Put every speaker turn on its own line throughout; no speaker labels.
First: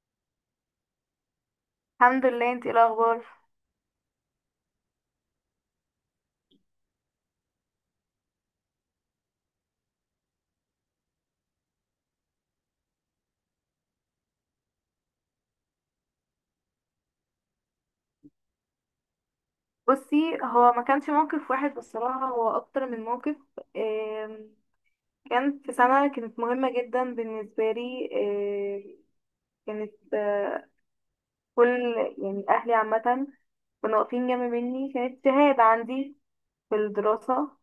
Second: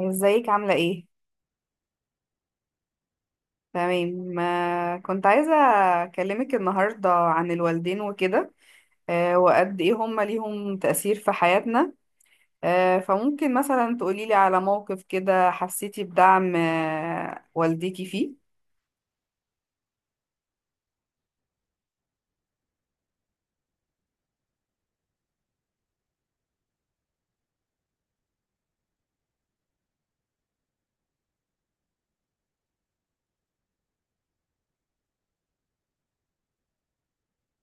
ازيك عاملة ايه؟
الحمد لله، انتي ايه الاخبار؟
تمام، كنت عايزة اكلمك النهاردة عن الوالدين وكده. وقد ايه هما ليهم تأثير في حياتنا؟ فممكن مثلا تقوليلي على موقف كده حسيتي بدعم والديكي فيه؟
بصي، هو ما كانش موقف واحد بصراحه، هو اكتر من موقف. آم، كان في سنه كانت مهمه جدا بالنسبه لي. كانت آه، كل يعني اهلي عامه كانوا واقفين جنب مني. كانت شهاده عندي في الدراسه.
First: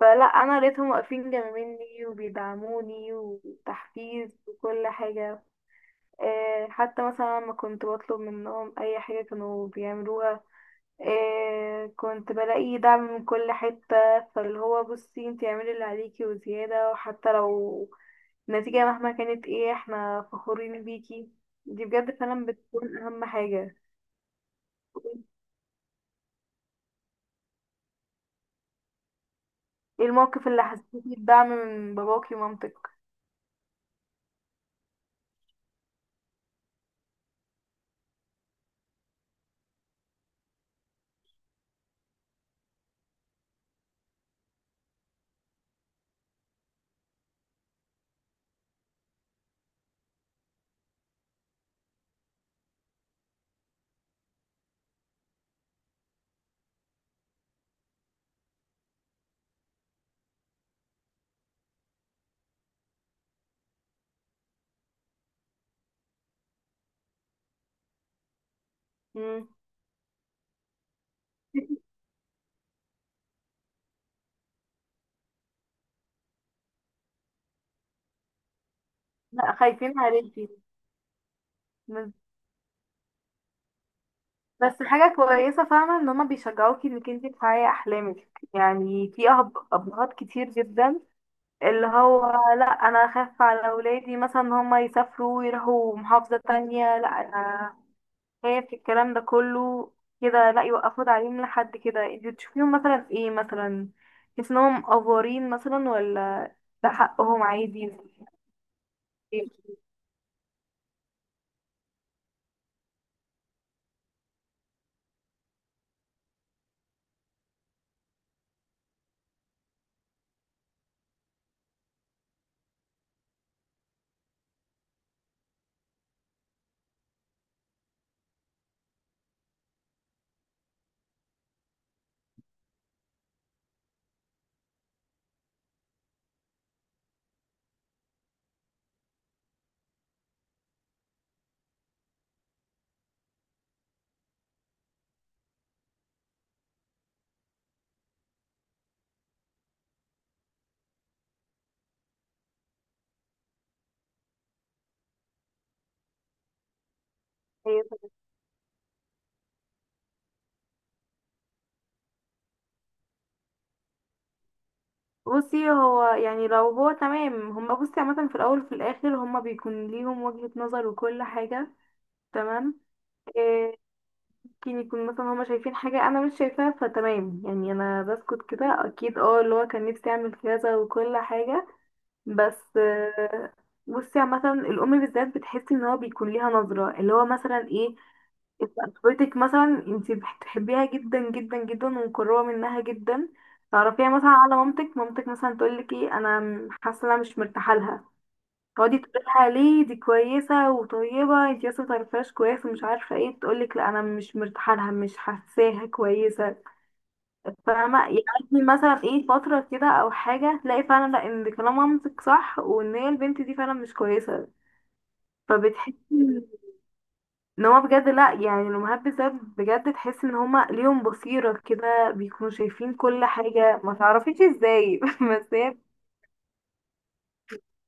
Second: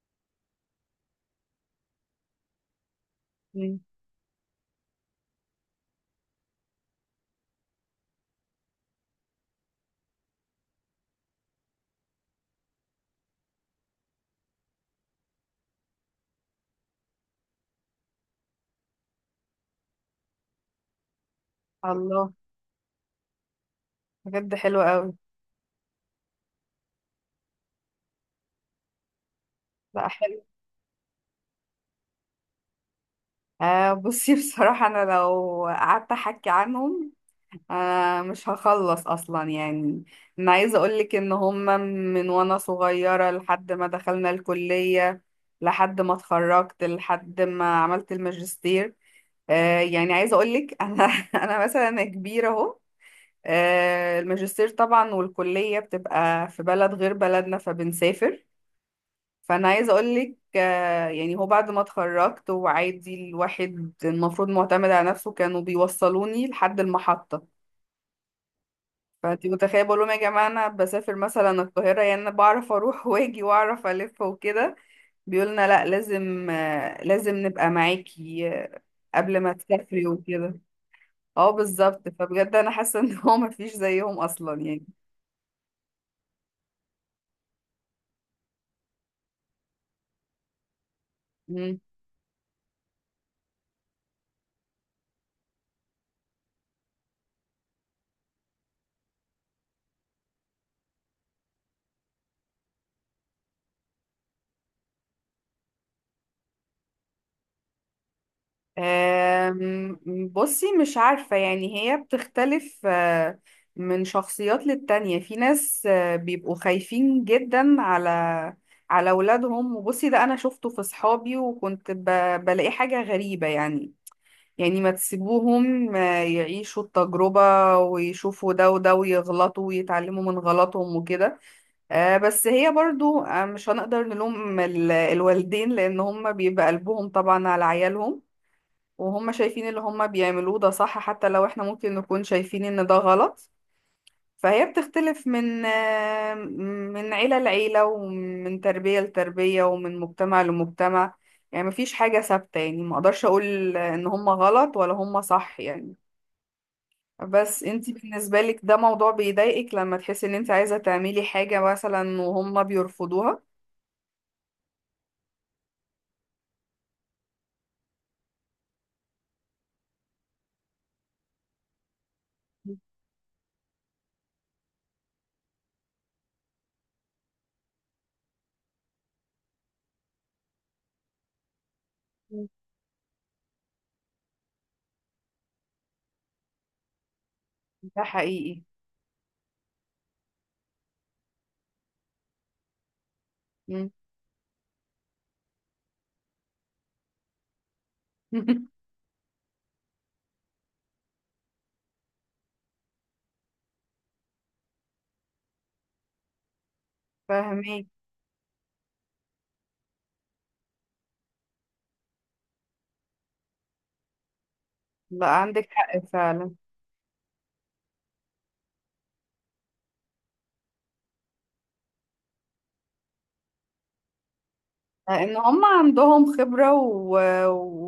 فلا انا لقيتهم واقفين جنب مني وبيدعموني
مم.
وتحفيز وكل حاجه. حتى مثلا لما كنت بطلب منهم اي حاجه كانوا بيعملوها. إيه، كنت بلاقي دعم من كل حتة. فاللي هو بصي انتي اعملي اللي عليكي وزيادة، وحتى لو النتيجة مهما كانت ايه احنا فخورين بيكي. دي بجد
الله،
فعلا بتكون اهم حاجة.
بجد حلو قوي.
ايه
لا، حلو.
الموقف اللي حسيتي بدعم من باباكي ومامتك؟
بصي، بصراحة انا لو قعدت احكي عنهم مش هخلص اصلا يعني. انا عايزه اقولك ان هما من وانا صغيره لحد ما دخلنا الكليه، لحد ما اتخرجت، لحد ما عملت الماجستير. يعني عايزه اقولك، انا مثلا، أنا كبيره اهو. الماجستير طبعا، والكليه بتبقى في بلد غير بلدنا فبنسافر. فانا عايزه اقولك، يعني هو بعد ما اتخرجت وعادي الواحد المفروض معتمد على نفسه، كانوا بيوصلوني لحد المحطه. فانت
مم.
متخيله، بقول لهم يا جماعه انا بسافر مثلا القاهره، يعني انا بعرف اروح واجي واعرف الف وكده، بيقولنا لا لازم، نبقى معاكي قبل ما
لا خايفين
تسافري
عليكي.
وكده. اه، بالظبط.
بس،
فبجد انا حاسه ان هو مفيش زيهم اصلا يعني.
حاجة كويسة فاهمة ان هما بيشجعوكي انك انتي تحققي احلامك. يعني في ابهات كتير جدا اللي هو لا انا اخاف على اولادي مثلا ان هم يسافروا ويروحوا محافظة تانية، لا انا خايف الكلام ده كله كده. لا يوقفوا تعليم لحد كده. انت بتشوفيهم مثلا في ايه مثلا؟ تحس انهم افورين مثلا ولا ده حقهم عادي؟
أم، بصي، مش عارفة، يعني هي بتختلف من شخصيات للتانية. في ناس بيبقوا خايفين جدا على أولادهم. وبصي ده أنا شفته في صحابي، وكنت بلاقي حاجة غريبة يعني. يعني ما تسيبوهم يعيشوا التجربة ويشوفوا ده وده ويغلطوا ويتعلموا من غلطهم وكده. بس هي برضو مش هنقدر نلوم الوالدين لأن هم بيبقى قلبهم طبعا على عيالهم، وهم شايفين اللي هم بيعملوه ده صح حتى لو احنا ممكن نكون شايفين ان ده غلط. فهي بتختلف من عيلة لعيلة، ومن تربية لتربية، ومن مجتمع لمجتمع. يعني مفيش حاجة ثابتة، يعني ما اقدرش اقول ان هم غلط ولا هم صح يعني. بس انتي بالنسبة لك ده موضوع بيضايقك لما تحسي ان انت عايزة تعملي حاجة مثلا وهم بيرفضوها؟
بصي هو يعني لو هو تمام هما، بصي عامة في الأول وفي الآخر هما بيكون ليهم وجهة نظر وكل حاجة. تمام. آه، ممكن يكون مثلا هما شايفين حاجة أنا مش شايفاها فتمام. يعني أنا بسكت كده، أكيد اه اللي هو كان نفسي أعمل كذا وكل حاجة،
مم.
بس. بصي عامة الأم بالذات بتحس إن هو بيكون ليها نظرة اللي هو مثلا ايه.
ده حقيقي.
طفلتك مثلا انتي بتحبيها جدا جدا جدا ومقربة منها جدا.
مم.
تعرفيها مثلا على مامتك، مامتك مثلا تقولك ايه، أنا حاسة إن أنا مش مرتاحة لها. تقعدي تقولها ليه، دي كويسة وطيبة، انتي لسه متعرفهاش كويس ومش عارفة ايه. تقولك لا انا مش مرتاحة لها، مش حاساها كويسة.
فاهمك.
فاهمة يعني؟ مثلا ايه فترة كده او حاجة تلاقي فعلا لا، ان كلام مامتك صح وان هي البنت دي فعلا مش كويسة.
لا، عندك حق
فبتحسي
فعلا.
ان هما بجد لا، يعني الامهات بالذات بجد تحس ان هما ليهم بصيرة كده، بيكونوا شايفين كل حاجة ما تعرفيش ازاي.
ان
بس
هم
هي.
عندهم خبرة،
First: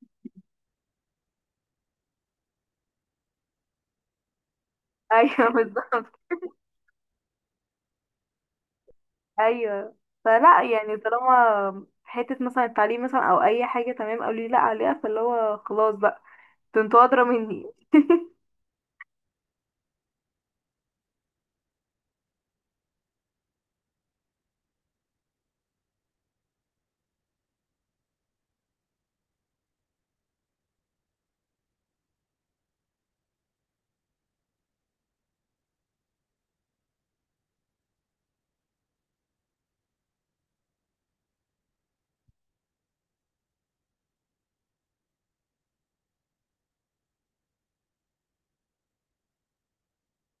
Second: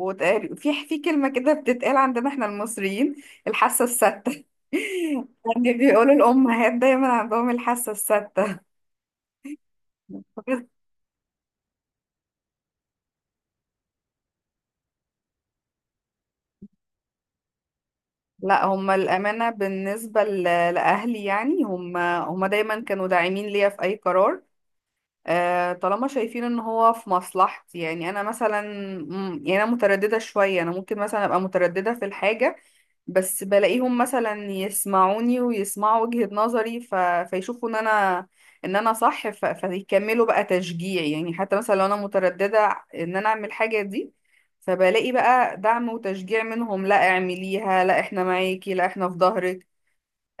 في كلمة كده بتتقال عندنا احنا المصريين، الحاسة الستة.
ايوه
يعني بيقولوا
بالظبط.
الأمهات دايما عندهم الحاسة الستة.
ايوه. فلا يعني طالما حته مثلا التعليم مثلا او اي حاجه تمام قالوا لي لا عليها، فاللي هو خلاص بقى، ده انتوا ادرى مني.
لا، هم الأمانة بالنسبة لأهلي، يعني هم دايما كانوا داعمين ليا في أي قرار، طالما شايفين ان هو في مصلحتي. يعني انا مثلا، يعني انا متردده شويه، انا ممكن مثلا ابقى متردده في الحاجه، بس بلاقيهم مثلا يسمعوني ويسمعوا وجهة نظري، فيشوفوا ان انا صح، فيكملوا بقى تشجيع. يعني حتى مثلا لو انا مترددة ان انا اعمل حاجة دي، فبلاقي بقى دعم وتشجيع منهم، لا اعمليها، لا احنا معاكي، لا احنا في ظهرك.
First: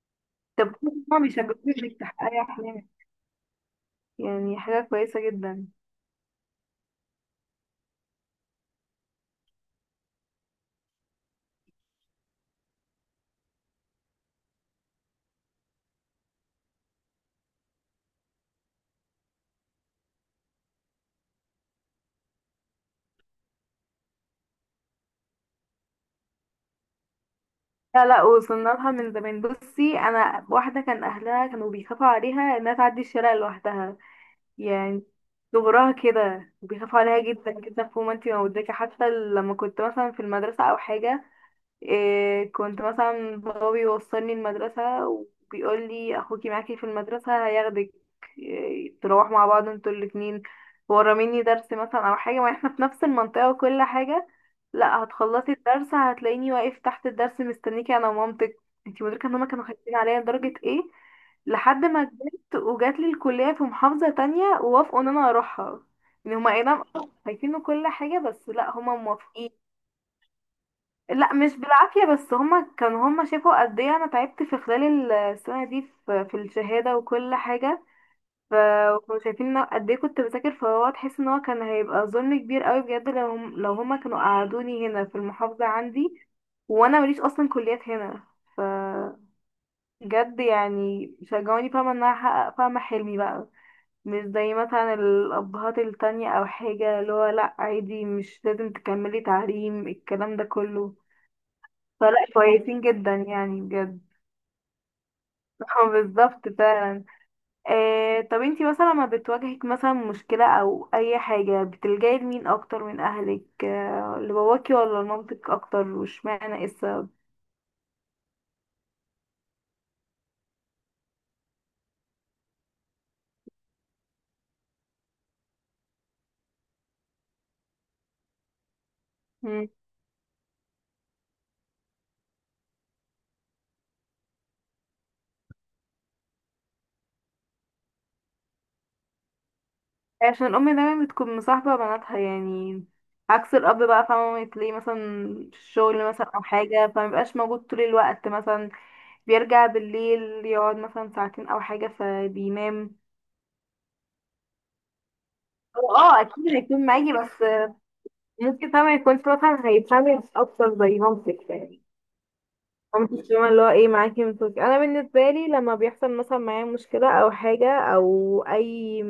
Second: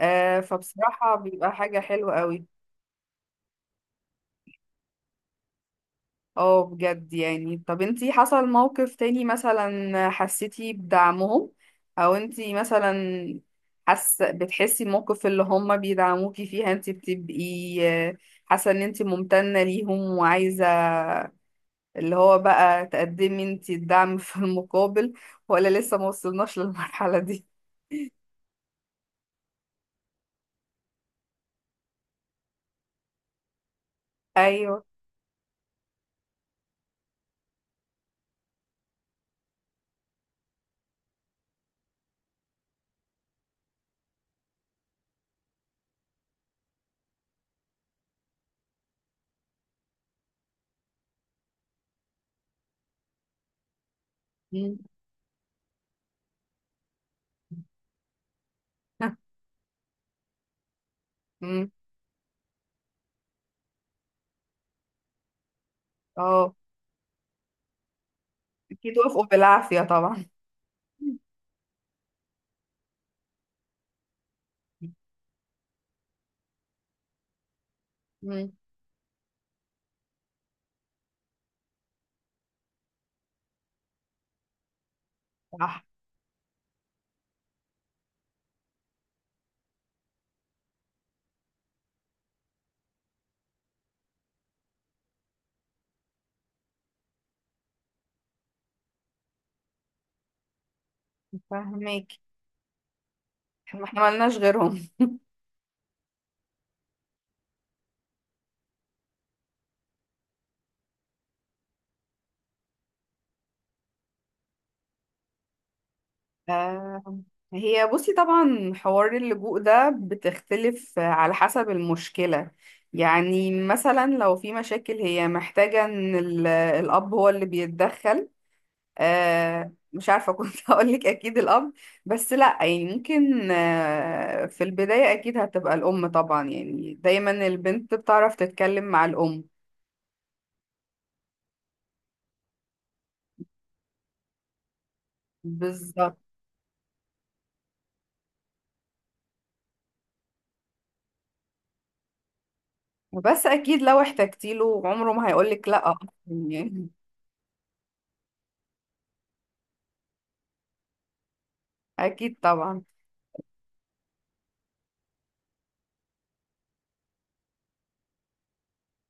طب
فبصراحة
هما
بيبقى
بيشجعوك
حاجة
انك
حلوة
تحققي
قوي.
احلامك؟ يعني حاجه كويسه جدا.
اه، بجد يعني. طب انتي حصل موقف تاني مثلا حسيتي بدعمهم؟ او انتي مثلا بتحسي الموقف اللي هم بيدعموكي فيها انتي بتبقي آه، حاسة ان انتي ممتنة ليهم، وعايزة اللي هو بقى تقدمي انتي الدعم في المقابل؟ ولا لسه ما وصلناش للمرحلة دي؟
لا لا، وصلنا لها من زمان. بصي انا واحده كان اهلها كانوا بيخافوا عليها انها تعدي الشارع لوحدها
ايوه.
يعني. صغرها كده بيخافوا عليها جدا جدا فوق ما انتي ما مدركه. حتى لما كنت مثلا في المدرسه او حاجه، إيه، كنت مثلا بابا بيوصلني المدرسة وبيقول لي أخوكي معاكي في المدرسة هياخدك. إيه، تروح مع بعض انتوا الاتنين، وراميني درس مثلا أو حاجة، ما احنا في نفس المنطقة وكل حاجة.
مم.
لا، هتخلصي الدرس هتلاقيني واقف تحت الدرس مستنيكي أنا ومامتك. انتي مدركة ان هما كانوا خايفين عليا لدرجة ايه.
مم.
لحد ما كبرت وجات لي الكلية في محافظة تانية ووافقوا ان انا اروحها. ان
اه،
هما اي نعم خايفين وكل حاجة، بس لا هما
اكيد وافقوا
موافقين.
بالعافية طبعا.
لا مش بالعافية، بس هما كان هما شافوا قد ايه انا تعبت في خلال السنة دي في الشهادة وكل حاجة.
مم.
فكانوا شايفين إن أنا قد ايه كنت بذاكر. فهو تحس ان هو كان هيبقى ظلم كبير قوي بجد لو هما كانوا قعدوني هنا في المحافظة
صح.
عندي، وانا ماليش اصلا كليات هنا. ف بجد يعني شجعوني فاهمة ان انا احقق فاهمة حلمي بقى. مش زي مثلا الابهات التانية او حاجة اللي هو لا عادي، مش لازم تكملي تعليم الكلام ده كله.
فاهمك.
فلا كويسين جدا يعني
ما احنا
بجد.
ملناش غيرهم.
اه بالظبط فعلا. آه طب انتي مثلا لما بتواجهك مثلا مشكلة او اي حاجة بتلجأي لمين اكتر من اهلك؟ آه لباباكي ولا لمامتك اكتر؟ واشمعنى ايه السبب؟
آه، هي بصي طبعا حوار اللجوء ده بتختلف على حسب المشكلة. يعني مثلا لو في مشاكل هي محتاجة ان الأب هو اللي بيتدخل،
مم.
مش عارفة، كنت هقولك أكيد الأب. بس لأ يعني ممكن في البداية أكيد هتبقى الأم طبعا، يعني دايما البنت بتعرف تتكلم مع الأم.
عشان الام دايما بتكون مصاحبة بناتها يعني. عكس الاب بقى فاهمة تلاقيه مثلا في الشغل
بالظبط.
مثلا او حاجة، فمبيبقاش موجود طول الوقت مثلا، بيرجع بالليل يقعد مثلا ساعتين او حاجة فبينام.
بس أكيد لو احتجتيله عمره ما هيقولك لأ،
هو اه اكيد هيكون
يعني.
معاكي، بس ممكن طبعا يكون مثلا هيتعمل اكتر زي مامتك يعني.
أكيد طبعا.
مامتك فاهمة اللي هو ايه معاكي. انا بالنسبه لي لما بيحصل مثلا معايا مشكله او حاجه او اي،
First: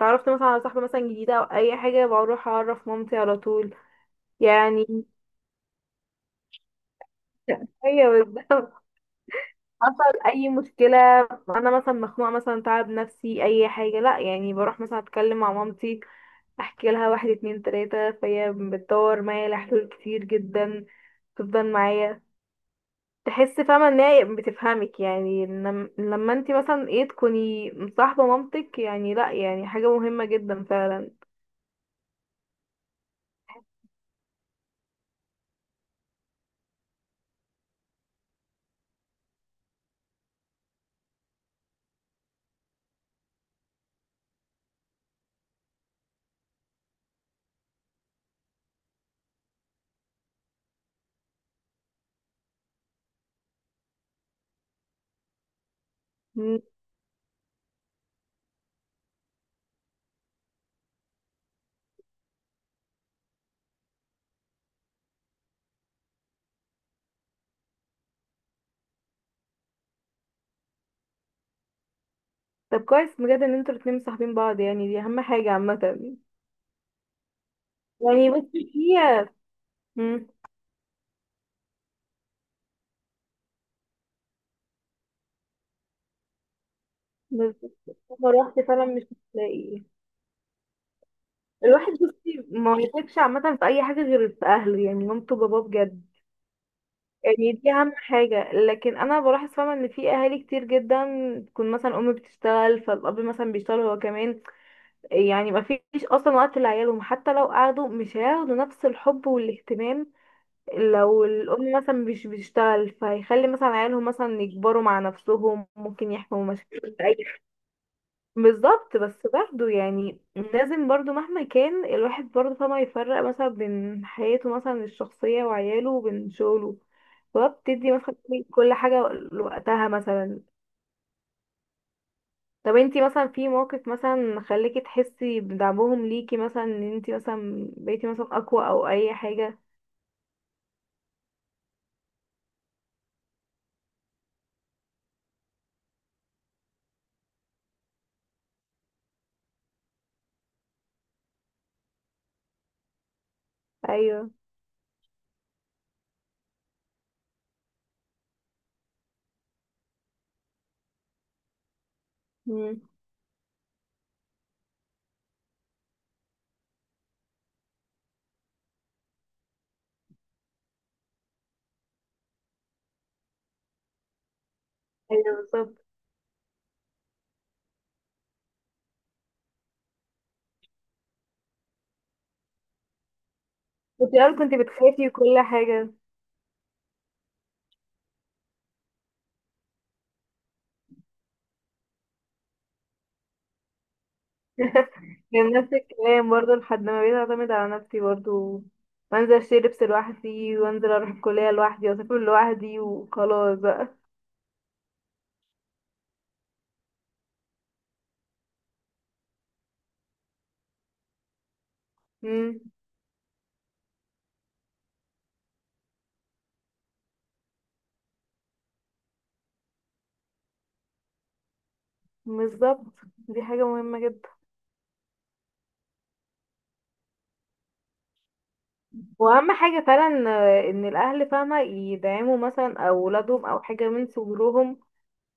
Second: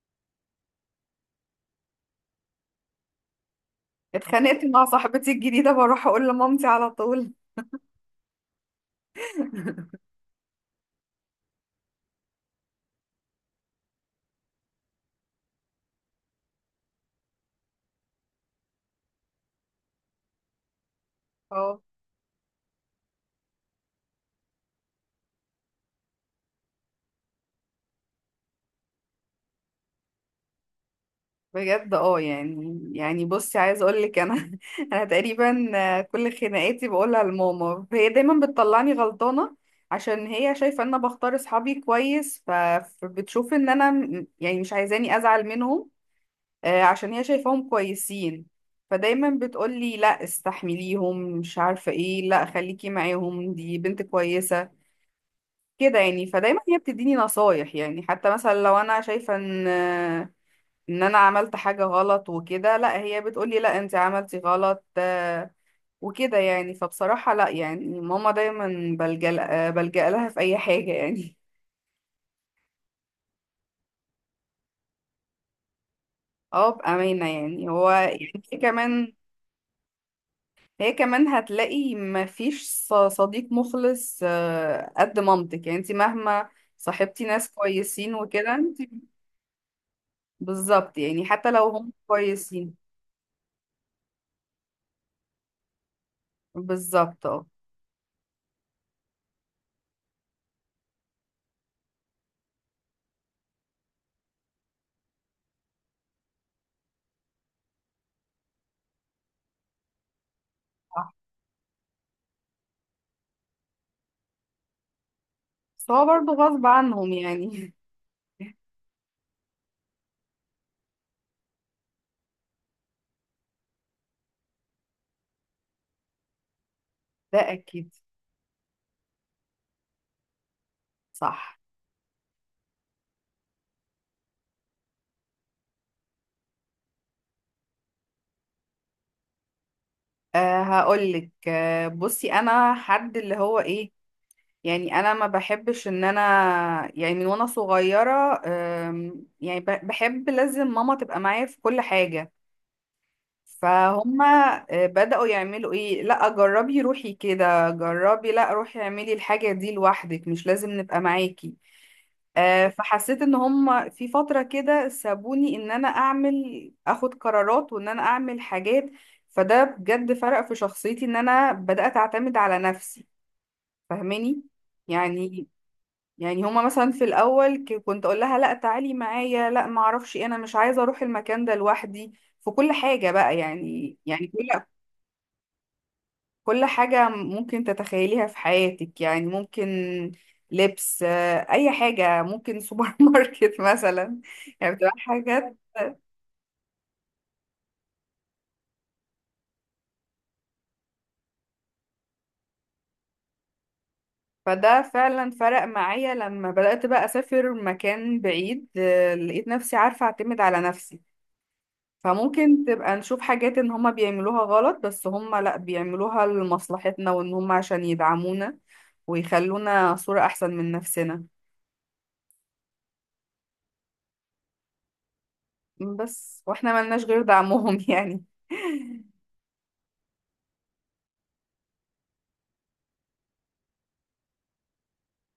تعرفت مثلا على صاحبه مثلا جديده او اي حاجه، بروح اعرف مامتي على طول
اتخانقت مع
يعني.
صاحبتي الجديدة بروح اقول لمامتي على طول.
ايوه بالظبط. حصل اي مشكله، انا مثلا مخنوقه مثلا تعب نفسي اي حاجه، لا يعني بروح مثلا اتكلم مع مامتي احكي لها واحد اتنين تلاته، فهي بتدور معايا لحلول كتير جدا، تفضل
اه،
معايا. تحس فاهمة ان هي بتفهمك يعني، لما انت مثلا ايه تكوني مصاحبة مامتك، يعني لا يعني حاجة مهمة جدا فعلا.
بجد. اه، يعني، بصي، عايز اقول لك انا، انا تقريبا كل خناقاتي بقولها لماما، هي دايما بتطلعني غلطانة عشان هي شايفة ان انا بختار اصحابي كويس، فبتشوف ان انا يعني مش عايزاني ازعل منهم عشان هي شايفاهم كويسين. فدايما بتقولي لا استحمليهم، مش عارفة ايه، لا خليكي معاهم دي بنت كويسة، كده يعني. فدايما
مم.
هي بتديني نصايح، يعني حتى مثلا لو انا شايفه ان انا عملت حاجه غلط وكده، لا هي بتقولي لا انت عملتي غلط وكده يعني. فبصراحه لا، يعني ماما دايما بلجأ لها في اي حاجه يعني.
طب كويس بجد ان انتوا الاتنين مصاحبين بعض يعني دي اهم حاجة عامة.
اه، بامانه يعني. هو
يعني
يعني هي
بصي
كمان،
هي. مم.
هتلاقي ما فيش صديق مخلص قد مامتك، يعني انت مهما صاحبتي ناس
بس
كويسين
لو
وكده،
روحت
انت
فعلا مش هتلاقي.
بالظبط يعني، حتى لو هم
الواحد بصي
كويسين.
ما يثقش عامة في أي حاجة غير في أهله، يعني مامته وباباه بجد.
بالظبط اه.
يعني دي أهم حاجة. لكن أنا بلاحظ فاهمة إن في أهالي كتير جدا تكون مثلا أم بتشتغل فالأب مثلا بيشتغل هو كمان. يعني ما فيش اصلا وقت لعيالهم، حتى لو قعدوا مش هياخدوا نفس الحب والاهتمام.
صح.
لو الام مثلا مش بتشتغل فهيخلي مثلا عيالهم مثلا يكبروا مع نفسهم،
بس هو
ممكن
برضه
يحكموا
غصب
مشاكل في
عنهم
اي.
يعني.
بالظبط. بس برضه يعني لازم برضه مهما كان الواحد برضه فما يفرق مثلا بين حياته مثلا الشخصية وعياله وبين شغله،
ده
وبتدي
اكيد.
مثلا كل حاجة لوقتها مثلا.
صح.
طب انتي مثلا في موقف مثلا خليكي تحسي بدعمهم ليكي مثلا، ان انتي مثلا بقيتي مثلا اقوى او اي حاجة؟
أه، هقولك، بصي انا حد اللي هو ايه، يعني انا ما بحبش ان انا، يعني من وانا صغيرة، يعني بحب لازم ماما تبقى معايا في كل حاجة. فهما
ايوه.
بدأوا يعملوا ايه، لا جربي روحي كده جربي، لا روحي اعملي الحاجة دي لوحدك مش لازم نبقى معاكي.
مم.
فحسيت ان هم في فترة كده سابوني ان انا اخد قرارات وان انا اعمل حاجات. فده بجد فرق في شخصيتي ان انا بدأت اعتمد على نفسي، فاهماني؟
ايوه
يعني،
بالظبط.
هما مثلا في الاول كنت اقول لها لا تعالي معايا، لا ما اعرفش إيه، انا مش عايزة اروح المكان ده لوحدي، في كل حاجة بقى يعني.
كنت الاول
كل
كنت بتخافي وكل حاجة.
كل حاجة ممكن تتخيليها في حياتك، يعني ممكن لبس، أي حاجة، ممكن سوبر ماركت مثلا. يعني بتبقى
كان
حاجات.
نفس الكلام برضه لحد ما بقيت اعتمد على نفسي برضه، وانزل اشتري لبس لوحدي وانزل اروح الكلية لوحدي واسافر لوحدي وخلاص بقى.
فده فعلا فرق معايا لما بدأت بقى أسافر مكان بعيد، لقيت نفسي عارفة أعتمد على نفسي.
مم.
فممكن تبقى نشوف حاجات إن هما بيعملوها غلط، بس هما لأ بيعملوها لمصلحتنا، وإن هما عشان يدعمونا ويخلونا صورة أحسن من نفسنا.
بالظبط، دي حاجة مهمة جدا
بس وإحنا ملناش غير دعمهم يعني.
واهم حاجة فعلا. ان الاهل فاهمة يدعموا مثلا اولادهم او حاجة من صغرهم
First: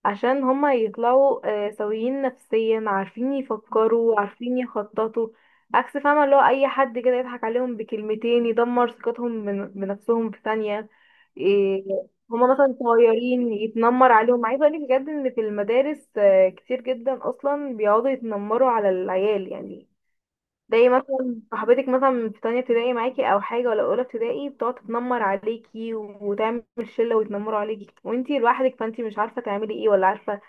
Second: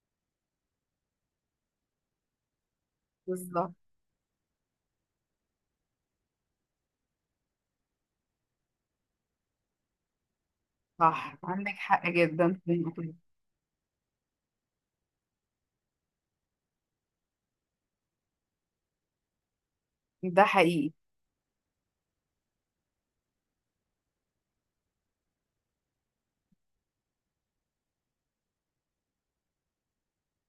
عشان هما يطلعوا سويين نفسيا عارفين
بالظبط.
يفكروا عارفين يخططوا. عكس فاهمة اللي هو أي حد كده يضحك عليهم بكلمتين يدمر ثقتهم بنفسهم في ثانية.
صح، عندك
إيه،
حق
هما
جدا في
مثلا
النقطة دي.
صغيرين يتنمر عليهم. عايزة أقولك بجد إن في المدارس كتير جدا أصلا بيقعدوا يتنمروا على العيال يعني.
ده
تلاقي
حقيقي
مثلا صاحبتك مثلا في تانية ابتدائي معاكي أو حاجة، ولا أولى ابتدائي بتقعد تتنمر عليكي وتعمل شلة ويتنمروا عليكي وانتي لوحدك، فانتي مش عارفة تعملي ايه ولا عارفة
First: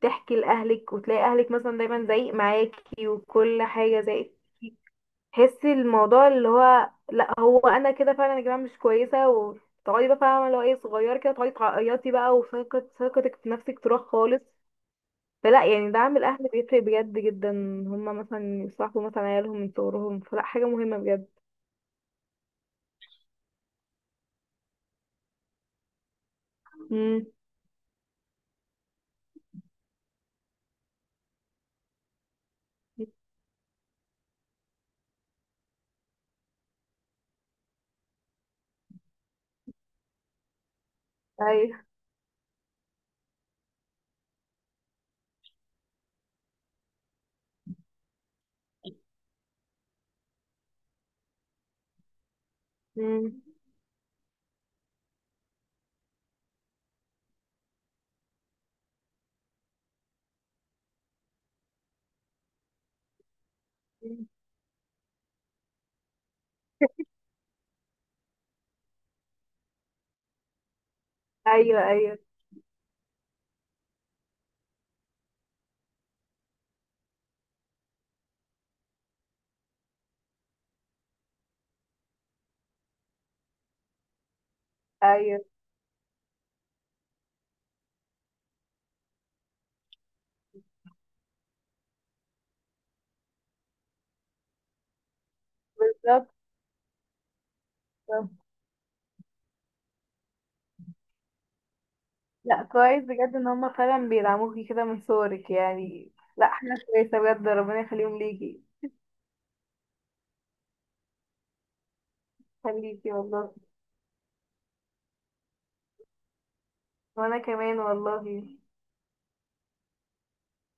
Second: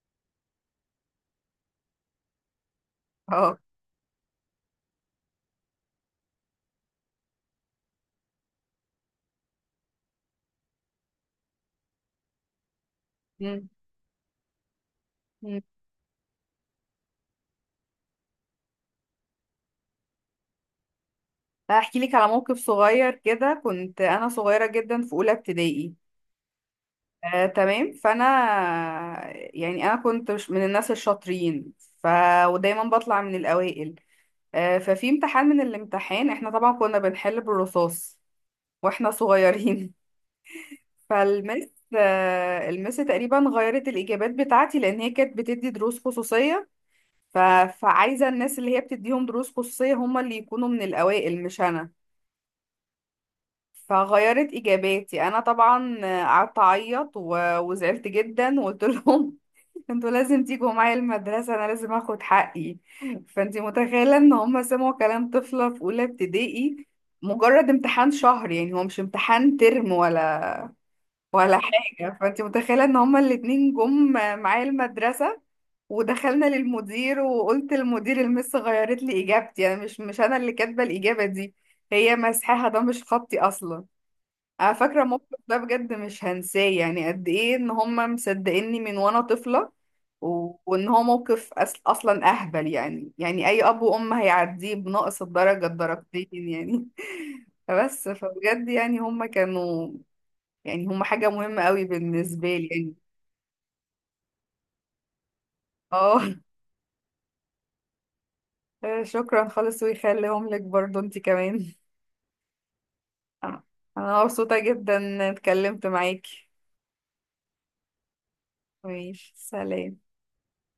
تحكي لأهلك. وتلاقي أهلك مثلا دايما زايق معاكي
اه.
وكل حاجة زايق. تحسي الموضوع اللي هو لا، هو أنا كده فعلا يا جماعة مش كويسة، وتقعدي بقى فاهمة اللي هو ايه صغير كده تقعدي تعيطي بقى، ثقتك في
مم.
نفسك تروح خالص.
مم.
فلا يعني دعم الأهل بيفرق بجد جدا. هما مثلا يصاحبوا مثلا عيالهم من صغرهم، فلا حاجة مهمة بجد.
هحكي لك على موقف صغير كده. كنت انا صغيره جدا في اولى ابتدائي،
مم.
تمام. فانا، يعني انا كنت مش من الناس الشاطرين، ف ودايما بطلع من الاوائل. ففي امتحان من الامتحان احنا طبعا كنا بنحل بالرصاص واحنا صغيرين، فالمس
أيوه.
آه، المس تقريبا غيرت الاجابات بتاعتي لان هي كانت بتدي دروس خصوصيه، ف... فعايزة الناس اللي هي بتديهم دروس خصوصية هم اللي يكونوا من الأوائل مش أنا.
مم.
فغيرت إجاباتي أنا طبعا. قعدت أعيط، وزعلت جدا وقلت لهم، انتوا لازم تيجوا معايا المدرسة، أنا لازم أخد حقي. فأنتي متخيلة إن هم سمعوا كلام طفلة في أولى ابتدائي، مجرد امتحان شهر، يعني هو مش امتحان ترم ولا
أيوه
حاجة؟
أيوه
فأنتي متخيلة إن هما الاتنين جم معايا المدرسة ودخلنا للمدير، وقلت للمدير المس غيرت لي اجابتي، يعني مش انا اللي كاتبه الاجابه دي، هي مسحها، ده مش خطي اصلا. انا فاكره الموقف
أيوه
ده، بجد مش هنساه، يعني قد ايه ان هم مصدقيني من وانا طفله وان هو موقف اصلا اهبل، يعني يعني اي اب وام هيعديه بناقص الدرجه
بالظبط.
الدرجتين يعني. فبجد، يعني هم كانوا، يعني هم حاجه مهمه قوي بالنسبه
لا
لي يعني.
كويس بجد ان هما فعلا بيدعموكي كده من صورك يعني،
اه.
لا حاجة كويسة بجد، ربنا يخليهم ليكي.
شكرا خالص، ويخليهم لك برضو انت كمان.
خليكي والله.
آه. انا مبسوطة جدا إني اتكلمت معاكي.
وانا كمان والله.
ماشي، سلام.